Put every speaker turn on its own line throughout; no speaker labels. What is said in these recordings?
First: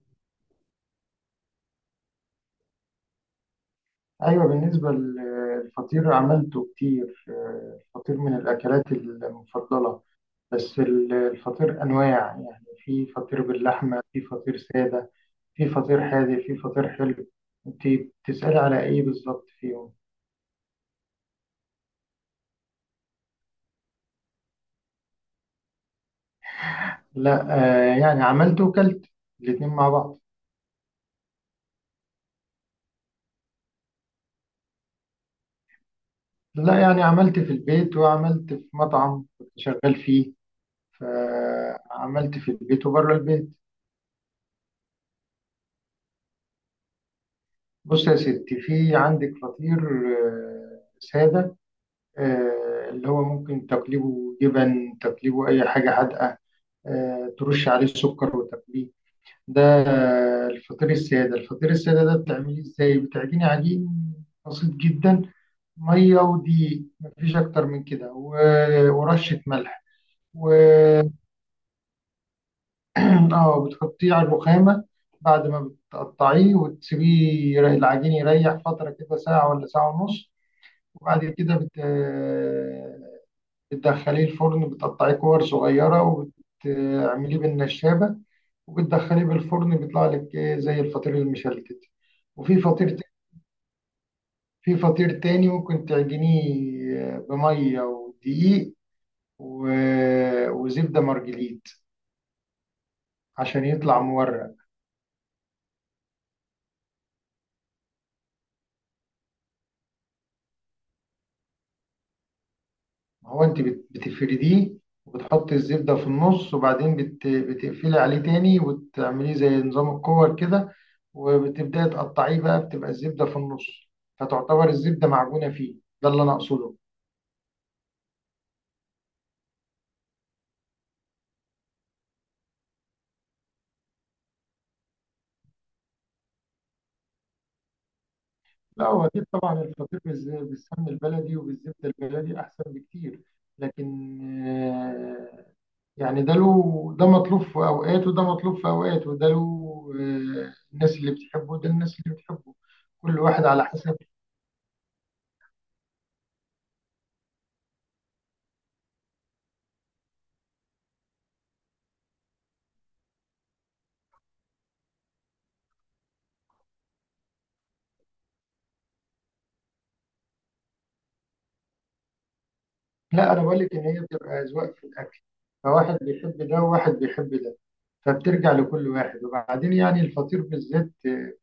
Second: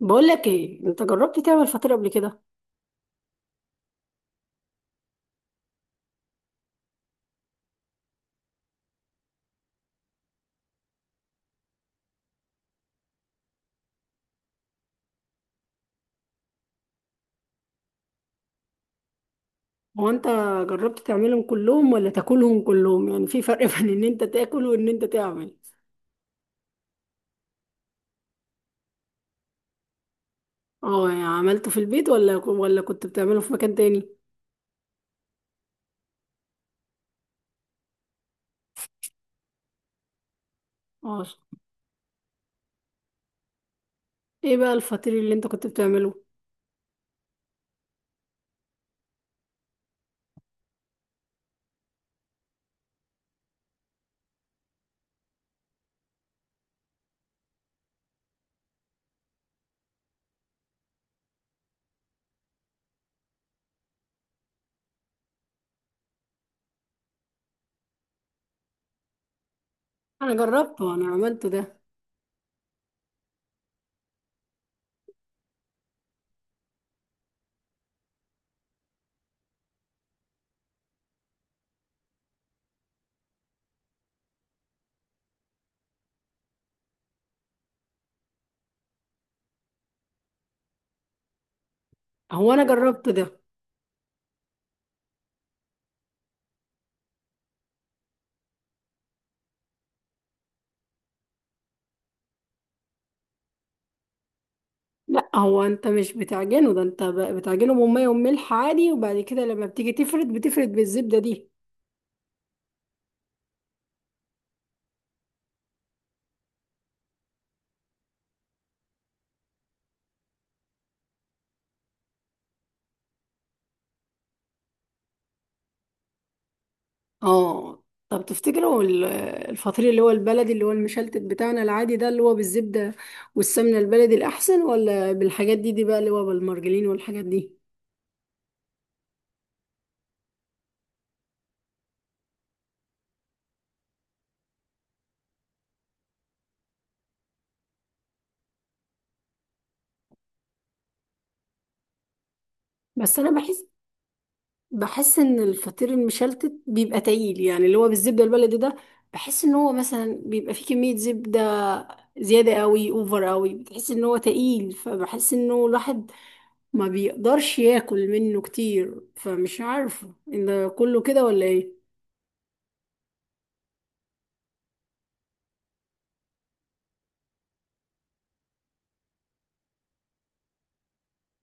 بقول لك ايه، انت جربت تعمل فطير قبل كده؟
أيوة، بالنسبة للفطير عملته كتير. الفطير من الأكلات المفضلة. بس الفطير أنواع، يعني في فطير باللحمة، في فطير سادة، في فطير حادق، في فطير حلو. أنت بتسألي على إيه بالظبط فيهم؟
هو انت جربت تعملهم كلهم ولا تاكلهم كلهم؟ يعني في فرق بين ان انت تاكل وان انت تعمل.
لا. يعني عملته وكلت الاتنين مع بعض.
اه، يعني عملته في البيت ولا كنت بتعمله في مكان تاني؟
لا، يعني عملت في البيت وعملت في مطعم كنت شغال فيه،
اه،
فعملت في البيت وبره البيت.
ايه بقى الفطير اللي انت كنت بتعمله؟
بص يا ستي، في عندك فطير سادة، اللي هو ممكن تقليبه جبن، تقليبه أي حاجة حادقة، ترش عليه السكر وتقليه. ده الفطير السادة. الفطير السادة ده بتعمليه إزاي؟ بتعجني عجين بسيط جدا: مية ودقيق، مفيش أكتر من كده ورشة ملح.
انا
و
جربته، انا عملته ده.
اه بتحطيه على الرخامة بعد ما بتقطعيه، وتسيبيه. العجين يريح فترة كده ساعة ولا ساعة ونص، وبعد كده بتدخليه الفرن، بتقطعيه كور صغيرة وبتعمليه بالنشابة، وبتدخليه بالفرن، بيطلع لك إيه زي الفطير المشلتت.
هو
وفي
انا
فطير
جربته ده.
في فطير تاني ممكن تعجنيه بمية ودقيق وزبدة مرجليت عشان يطلع مورق.
لا، هو انت مش بتعجنه ده. انت بتعجنه بميه وملح عادي، وبعد كده لما بتيجي تفرد بتفرد بالزبده دي.
ما هو انت بتفرديه وبتحطي الزبدة في النص، وبعدين بتقفلي عليه تاني وتعمليه زي نظام الكور كده، وبتبدأي تقطعيه بقى، بتبقى الزبدة في النص، فتعتبر الزبدة معجونة فيه. ده اللي أنا أقصده.
اه، طب تفتكروا الفطير اللي هو البلدي، اللي هو المشلتت بتاعنا العادي ده، اللي هو بالزبدة والسمنة البلدي الأحسن، ولا بالحاجات دي؟ دي بقى اللي هو بالمرجلين والحاجات دي.
لا، هو أكيد طبعا الفطير بالسمن البلدي وبالزبدة البلدي أحسن بكتير. لكن آه، يعني ده له، ده مطلوب في أوقات وده مطلوب في أوقات، وده له الناس اللي بتحبه وده الناس اللي بتحبه.
بس
كل
أنا
واحد على
بحس،
حسب.
بحس إن الفطير المشلتت بيبقى تقيل، يعني اللي هو بالزبدة البلدي ده. بحس إن هو مثلا بيبقى فيه كمية زبدة زيادة قوي، أوفر قوي. بتحس إن هو تقيل، فبحس إنه الواحد ما بيقدرش ياكل منه كتير. فمش عارفة إن ده كله كده ولا إيه؟
لا، انا بقول لك ان هي بتبقى اذواق في الاكل، فواحد بيحب ده وواحد بيحب ده، فبترجع لكل واحد. وبعدين يعني الفطير بالذات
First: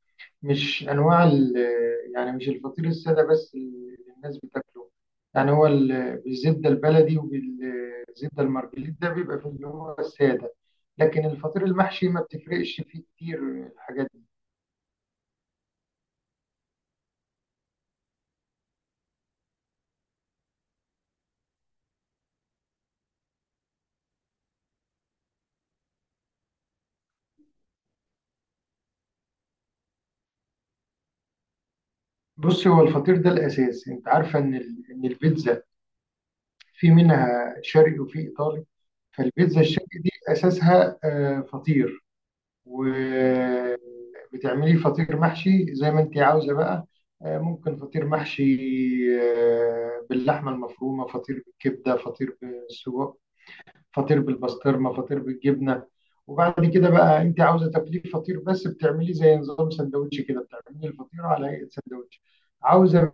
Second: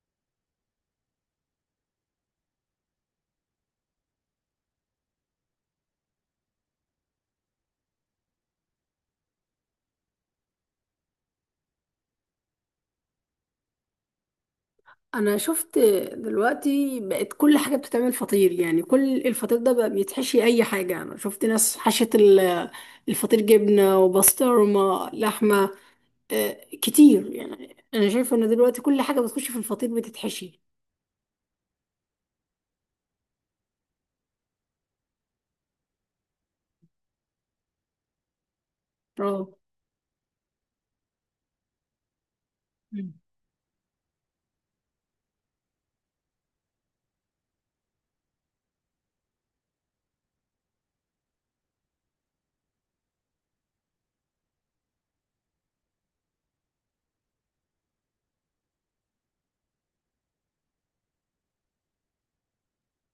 مش انواع يعني مش الفطير الساده بس اللي الناس بتاكله، يعني هو بالزبده البلدي وبالزبده المرجليت ده بيبقى في اللي هو الساده، لكن الفطير المحشي ما بتفرقش فيه كتير الحاجات دي.
انا شفت دلوقتي بقت كل حاجه بتتعمل فطير، يعني كل الفطير ده بقى بيتحشي اي حاجه. انا شفت ناس حشت الفطير جبنه وبسطرمه لحمه. كتير، يعني انا شايفه ان دلوقتي كل حاجه بتخش في الفطير بتتحشي.
بصي، هو الفطير ده الاساس، انت عارفه ان ان البيتزا في منها شرقي وفي ايطالي،
اه،
فالبيتزا الشرقي دي اساسها فطير،
مم.
وبتعملي فطير محشي زي ما انت عاوزه بقى. ممكن فطير محشي باللحمه المفرومه، فطير بالكبده، فطير بالسجق، فطير بالبسطرمه، فطير بالجبنه. وبعد كده بقى، انت عاوزه تاكليه فطير بس، بتعمليه زي نظام سندوتش كده، بتعملي الفطيره على هيئه سندوتش. عاوزه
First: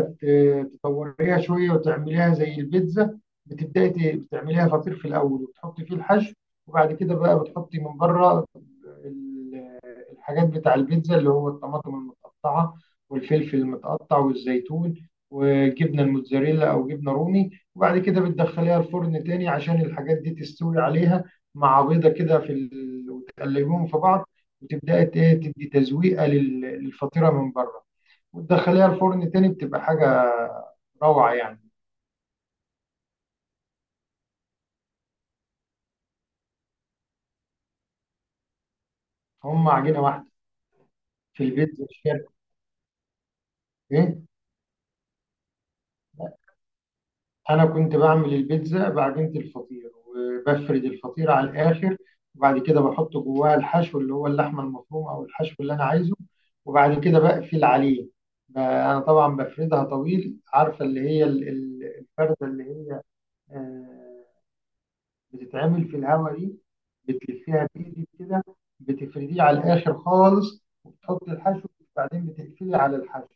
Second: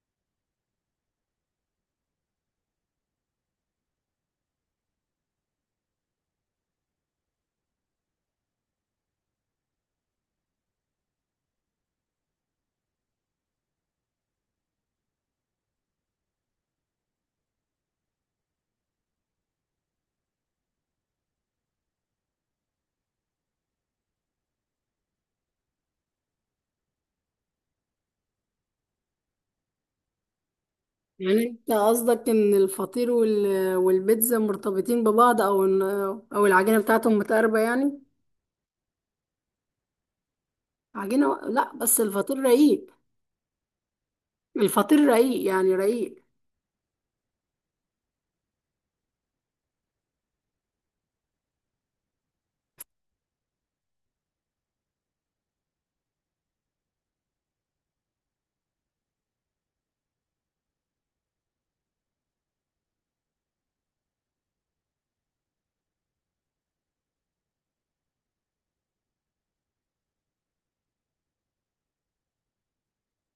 تطوريها شويه وتعمليها زي البيتزا، بتبداي بتعمليها فطير في الاول وتحطي فيه الحشو، وبعد كده بقى بتحطي من بره ال- الحاجات بتاع البيتزا اللي هو الطماطم المتقطعه والفلفل المتقطع والزيتون، وجبنه الموتزاريلا او جبنه رومي، وبعد كده بتدخليها الفرن تاني عشان الحاجات دي تستوي عليها مع بيضه كده وتقلبيهم في بعض، وتبداي تدي تزويقه للفطيره من بره، وتدخليها الفرن تاني، بتبقى حاجه روعة
يعني
يعني.
انت قصدك ان الفطير والبيتزا مرتبطين ببعض، او ان او العجينه بتاعتهم متقاربه يعني؟
هم عجينة واحدة.
عجينه،
في
لا
البيتزا مش
بس
فاهم
الفطير رقيق.
ايه.
الفطير رقيق، يعني رقيق.
انا كنت بعمل البيتزا بعجينة الفطير، وبفرد الفطير على الاخر، وبعد كده بحط جواها الحشو اللي هو اللحمة المفرومة او الحشو اللي انا عايزه، وبعد كده بقفل عليه. انا طبعا بفردها طويل، عارفة اللي هي الفردة اللي هي آه، بتتعمل في الهواء دي، بتلفيها بايدك كده، بتفرديه على الاخر خالص وبتحط الحشو، وبعدين بتقفلي على الحشو،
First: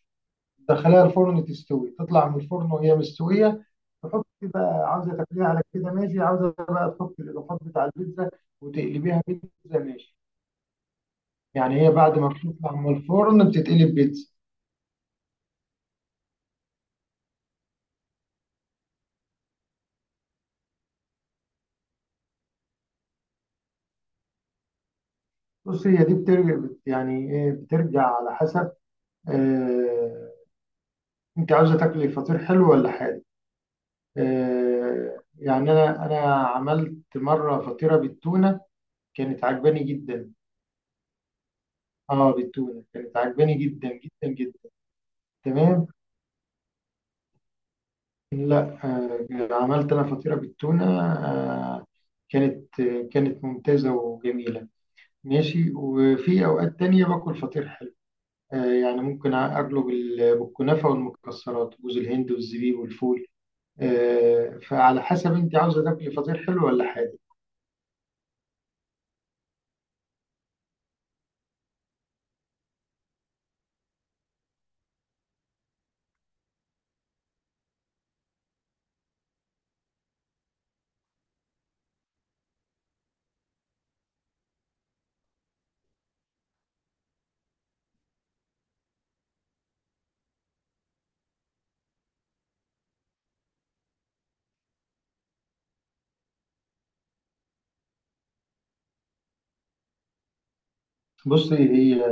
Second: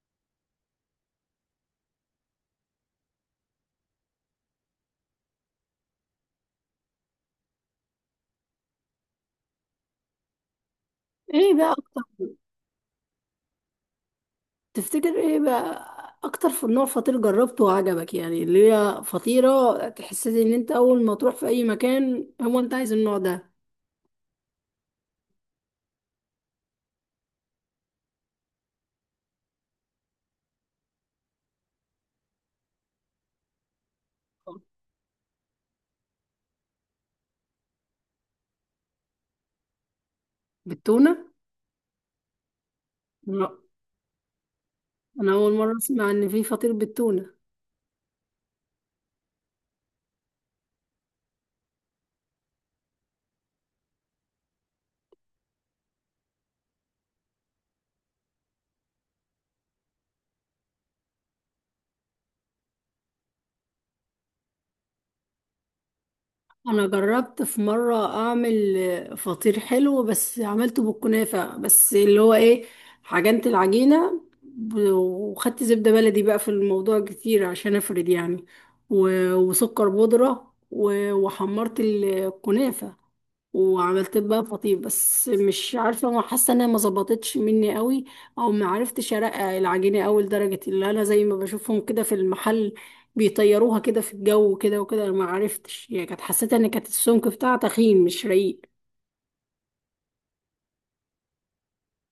تدخليها الفرن تستوي، تطلع من الفرن وهي مستويه. تحطي بقى، عاوزه تاكليها على كده ماشي، عاوزه بقى تحطي الاضافات بتاع البيتزا وتقلبيها بيتزا، ماشي.
ايه بقى؟
يعني هي بعد ما بتطلع من الفرن بتتقلب بيتزا.
تفتكر ايه بقى اكتر نوع فطير جربته وعجبك؟ يعني اللي هي فطيرة تحسسي ان انت اول ما تروح في اي مكان هو انت عايز النوع ده.
بص، هي دي بترجع يعني ايه، بترجع على حسب آه انت عاوزه تاكلي فطير حلو ولا حادق. يعني انا عملت مره فطيره بالتونه، كانت عجباني جدا.
بالتونة؟
اه بالتونه، كانت
لا،
عجباني جدا جدا جدا.
انا اول مرة
تمام.
اسمع ان في فطير بالتونة.
لا، عملت انا فطيره بالتونه، آه، كانت ممتازه وجميله، ماشي. وفي اوقات تانية باكل فطير حلو، يعني ممكن اقلب بالكنافه والمكسرات، جوز الهند والزبيب والفول. فعلى حسب انت عاوزه تاكلي فطير حلو ولا
انا
حادق.
جربت في مره اعمل فطير حلو، بس عملته بالكنافه بس اللي هو ايه. عجنت العجينه وخدت زبده بلدي بقى في الموضوع كتير عشان افرد يعني، وسكر بودره، وحمرت الكنافه وعملت بقى فطير. بس مش عارفه، ما حاسه انها ما ظبطتش مني قوي، او ما عرفتش ارقق العجينه قوي لدرجه اللي انا زي ما بشوفهم كده في المحل. بيطيروها كده في الجو وكده وكده. انا ما عرفتش يعني، كانت حسيت ان كانت السمك بتاعها تخين مش رقيق.
بصي، هي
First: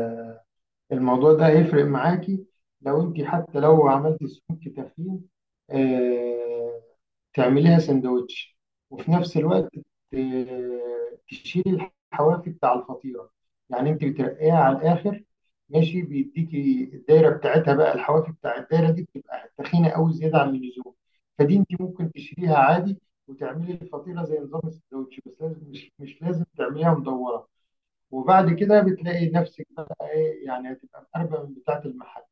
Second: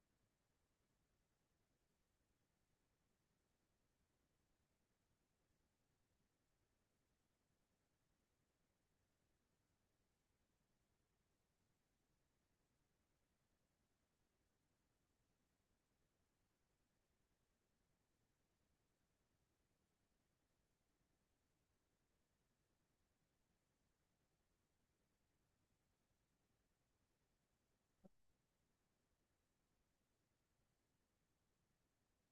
الموضوع ده هيفرق معاكي، لو انت حتى لو عملتي سموك تخين، آه، تعمليها سندوتش، وفي نفس الوقت تشيلي الحواف بتاع الفطيرة. يعني انت بترقيها على الاخر ماشي، بيديكي الدايرة بتاعتها، بقى الحواف بتاع الدايرة دي بتبقى تخينة قوي زيادة عن اللزوم، فدي انت ممكن تشيليها عادي وتعملي الفطيرة زي نظام السندوتش، بس لازم، مش لازم تعمليها مدورة. وبعد كده بتلاقي نفسك بقى ايه، يعني هتبقى مقربة من بتاعة المحل.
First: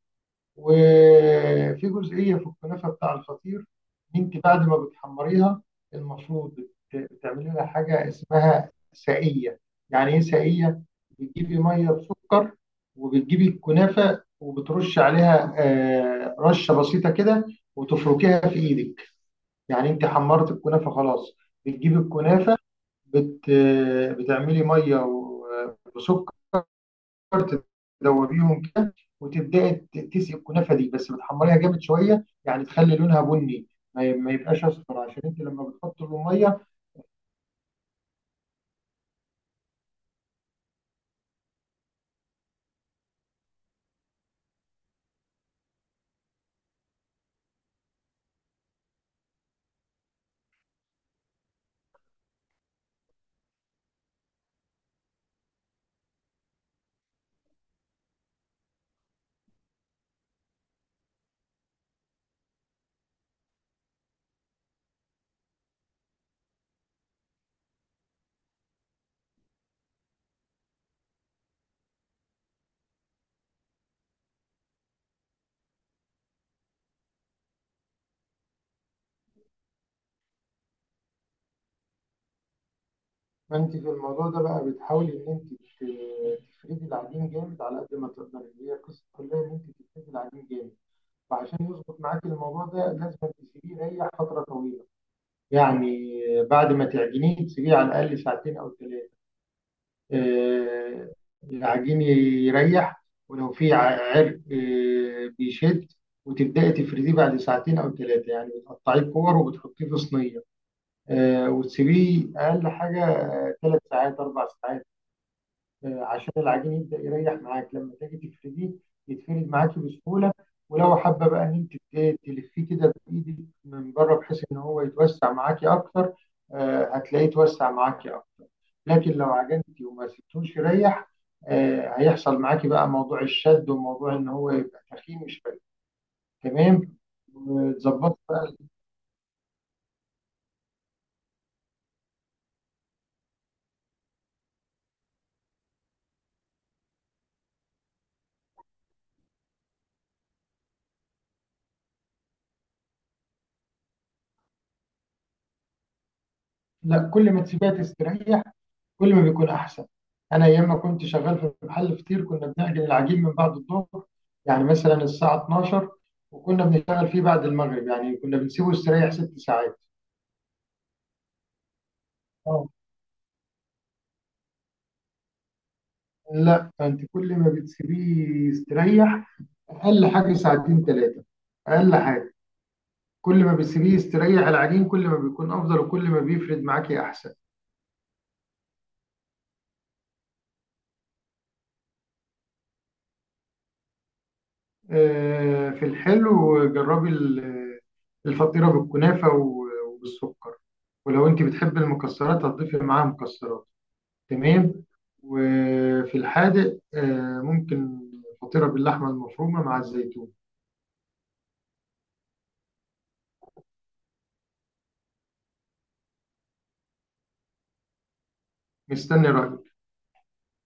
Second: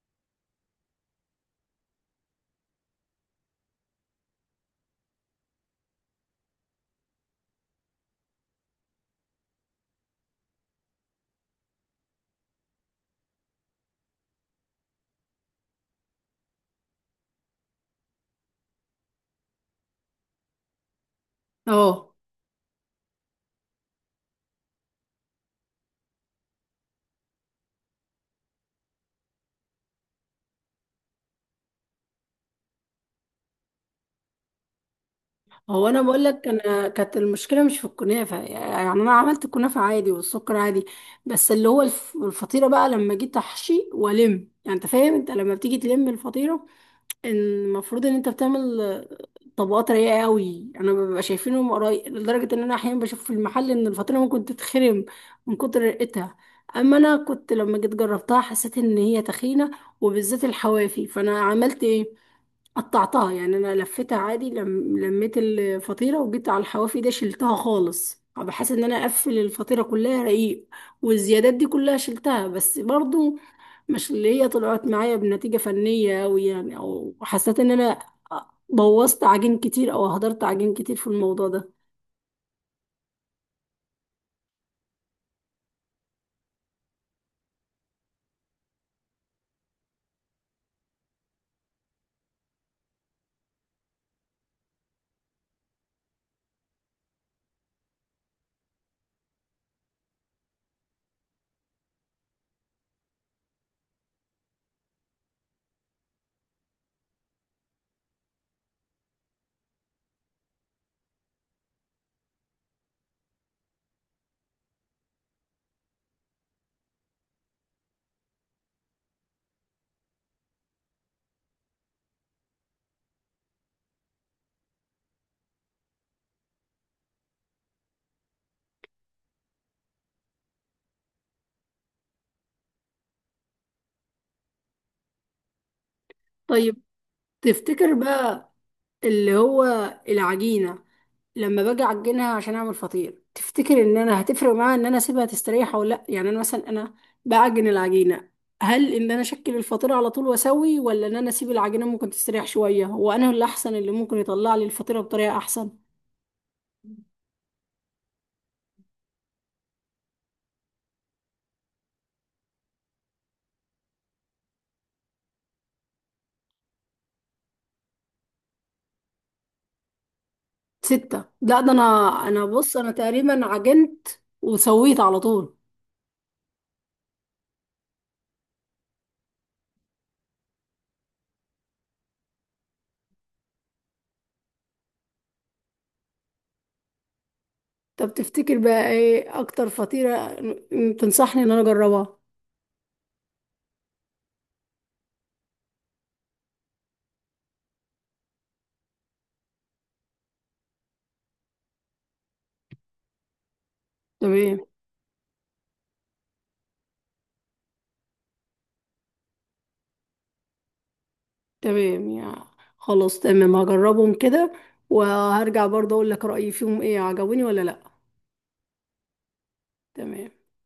وفي جزئية في الكنافة بتاع الفطير، انت بعد ما بتحمريها المفروض بتعملي لها حاجة اسمها سائية. يعني ايه سائية؟ بتجيبي مية بسكر، وبتجيبي الكنافة وبترش عليها رشة بسيطة كده وتفركيها في ايدك. يعني انت حمرت الكنافة خلاص، بتجيبي
اه،
الكنافة بت... بتعملي ميه وسكر، تدوبيهم كده، وتبداي تسقي الكنافه دي. بس بتحمريها جامد شويه يعني، تخلي لونها بني، ما يبقاش اصفر، عشان انت لما
هو انا
بتحطي له
بقول لك،
ميه.
انا كانت المشكله مش في الكنافه، يعني انا عملت الكنافه عادي والسكر عادي. بس اللي هو الفطيره بقى لما جيت احشي والم. يعني انت فاهم، انت لما بتيجي تلم الفطيره، المفروض ان انت بتعمل طبقات رايقه قوي. انا ببقى شايفينهم قريب لدرجه ان انا احيانا بشوف في المحل ان الفطيره ممكن تتخرم من كتر رقتها. اما انا كنت لما جيت جربتها حسيت ان هي تخينه، وبالذات الحوافي. فانا عملت ايه؟ قطعتها، يعني انا لفيتها عادي، لم... لميت الفطيره وجيت على الحوافي ده شلتها خالص، بحيث ان انا اقفل الفطيره كلها رقيق. والزيادات دي كلها شلتها، بس برضو مش اللي هي طلعت معايا بنتيجة فنية أوي. يعني أو حسيت إن أنا بوظت عجين كتير، أو هدرت عجين كتير في الموضوع ده.
فانت في الموضوع ده بقى بتحاولي ان انت تفردي العجين جامد على قد ما تقدري، هي القصه كلها ان انت تفردي العجين جامد. وعشان يظبط معاك الموضوع ده لازم تسيبيه يريح فتره طويله، يعني بعد ما تعجنيه تسيبيه على الاقل ساعتين او ثلاثه. آه، العجين يريح، ولو في عرق بيشد. وتبدأي تفرديه بعد ساعتين أو ثلاثة، يعني بتقطعيه كور وبتحطيه في صينية، وتسيبيه أقل حاجة 3 ساعات 4 ساعات، عشان العجين يبدأ يريح معاك لما تيجي تفرديه، يتفرد معاكي بسهولة. ولو حابة بقى إن أنت تلفيه كده بإيدك من بره بحيث إن هو يتوسع معاكي أكتر، هتلاقيه يتوسع معاكي أكتر. لكن لو عجنتي وما سبتوش يريح، هيحصل معاكي بقى موضوع الشد وموضوع ان هو يبقى تخين شويه.
طيب،
تمام،
تفتكر
وتظبط
بقى
بقى.
اللي هو العجينة لما باجي أعجنها عشان أعمل فطير، تفتكر إن أنا هتفرق معاها إن أنا أسيبها تستريح أو لأ؟ يعني أنا مثلا، أنا بعجن العجينة. هل إن أنا أشكل الفطير على طول وأسوي، ولا إن أنا أسيب العجينة ممكن تستريح شوية وأنا اللي أحسن، اللي ممكن يطلع لي الفطيرة بطريقة أحسن؟
لا، كل ما تسيبيها تستريح كل ما بيكون احسن. انا ايام ما كنت شغال في محل فطير، كنا بنعجن العجين من بعد الظهر، يعني مثلا الساعه 12، وكنا بنشتغل فيه بعد المغرب، يعني كنا بنسيبه يستريح 6 ساعات.
ستة، لا ده انا
اه.
بص، انا تقريبا عجنت وسويت على طول.
لا، انت كل ما بتسيبيه يستريح، اقل حاجه ساعتين ثلاثه، اقل حاجه. كل ما بتسيبيه يستريح العجين كل ما بيكون افضل وكل ما بيفرد معاكي احسن.
طب تفتكر بقى ايه اكتر فطيرة تنصحني ان انا اجربها؟
في الحلو، جربي الفطيره بالكنافه وبالسكر، ولو انت بتحبي المكسرات هتضيفي معاها مكسرات.
تمام.
تمام. وفي الحادق ممكن فطيره باللحمه المفرومه مع الزيتون.
تمام يا، خلاص تمام. هجربهم كده وهرجع برضه اقول لك رأيي فيهم، ايه عجبوني ولا لا؟
مستني رايك.
تمام.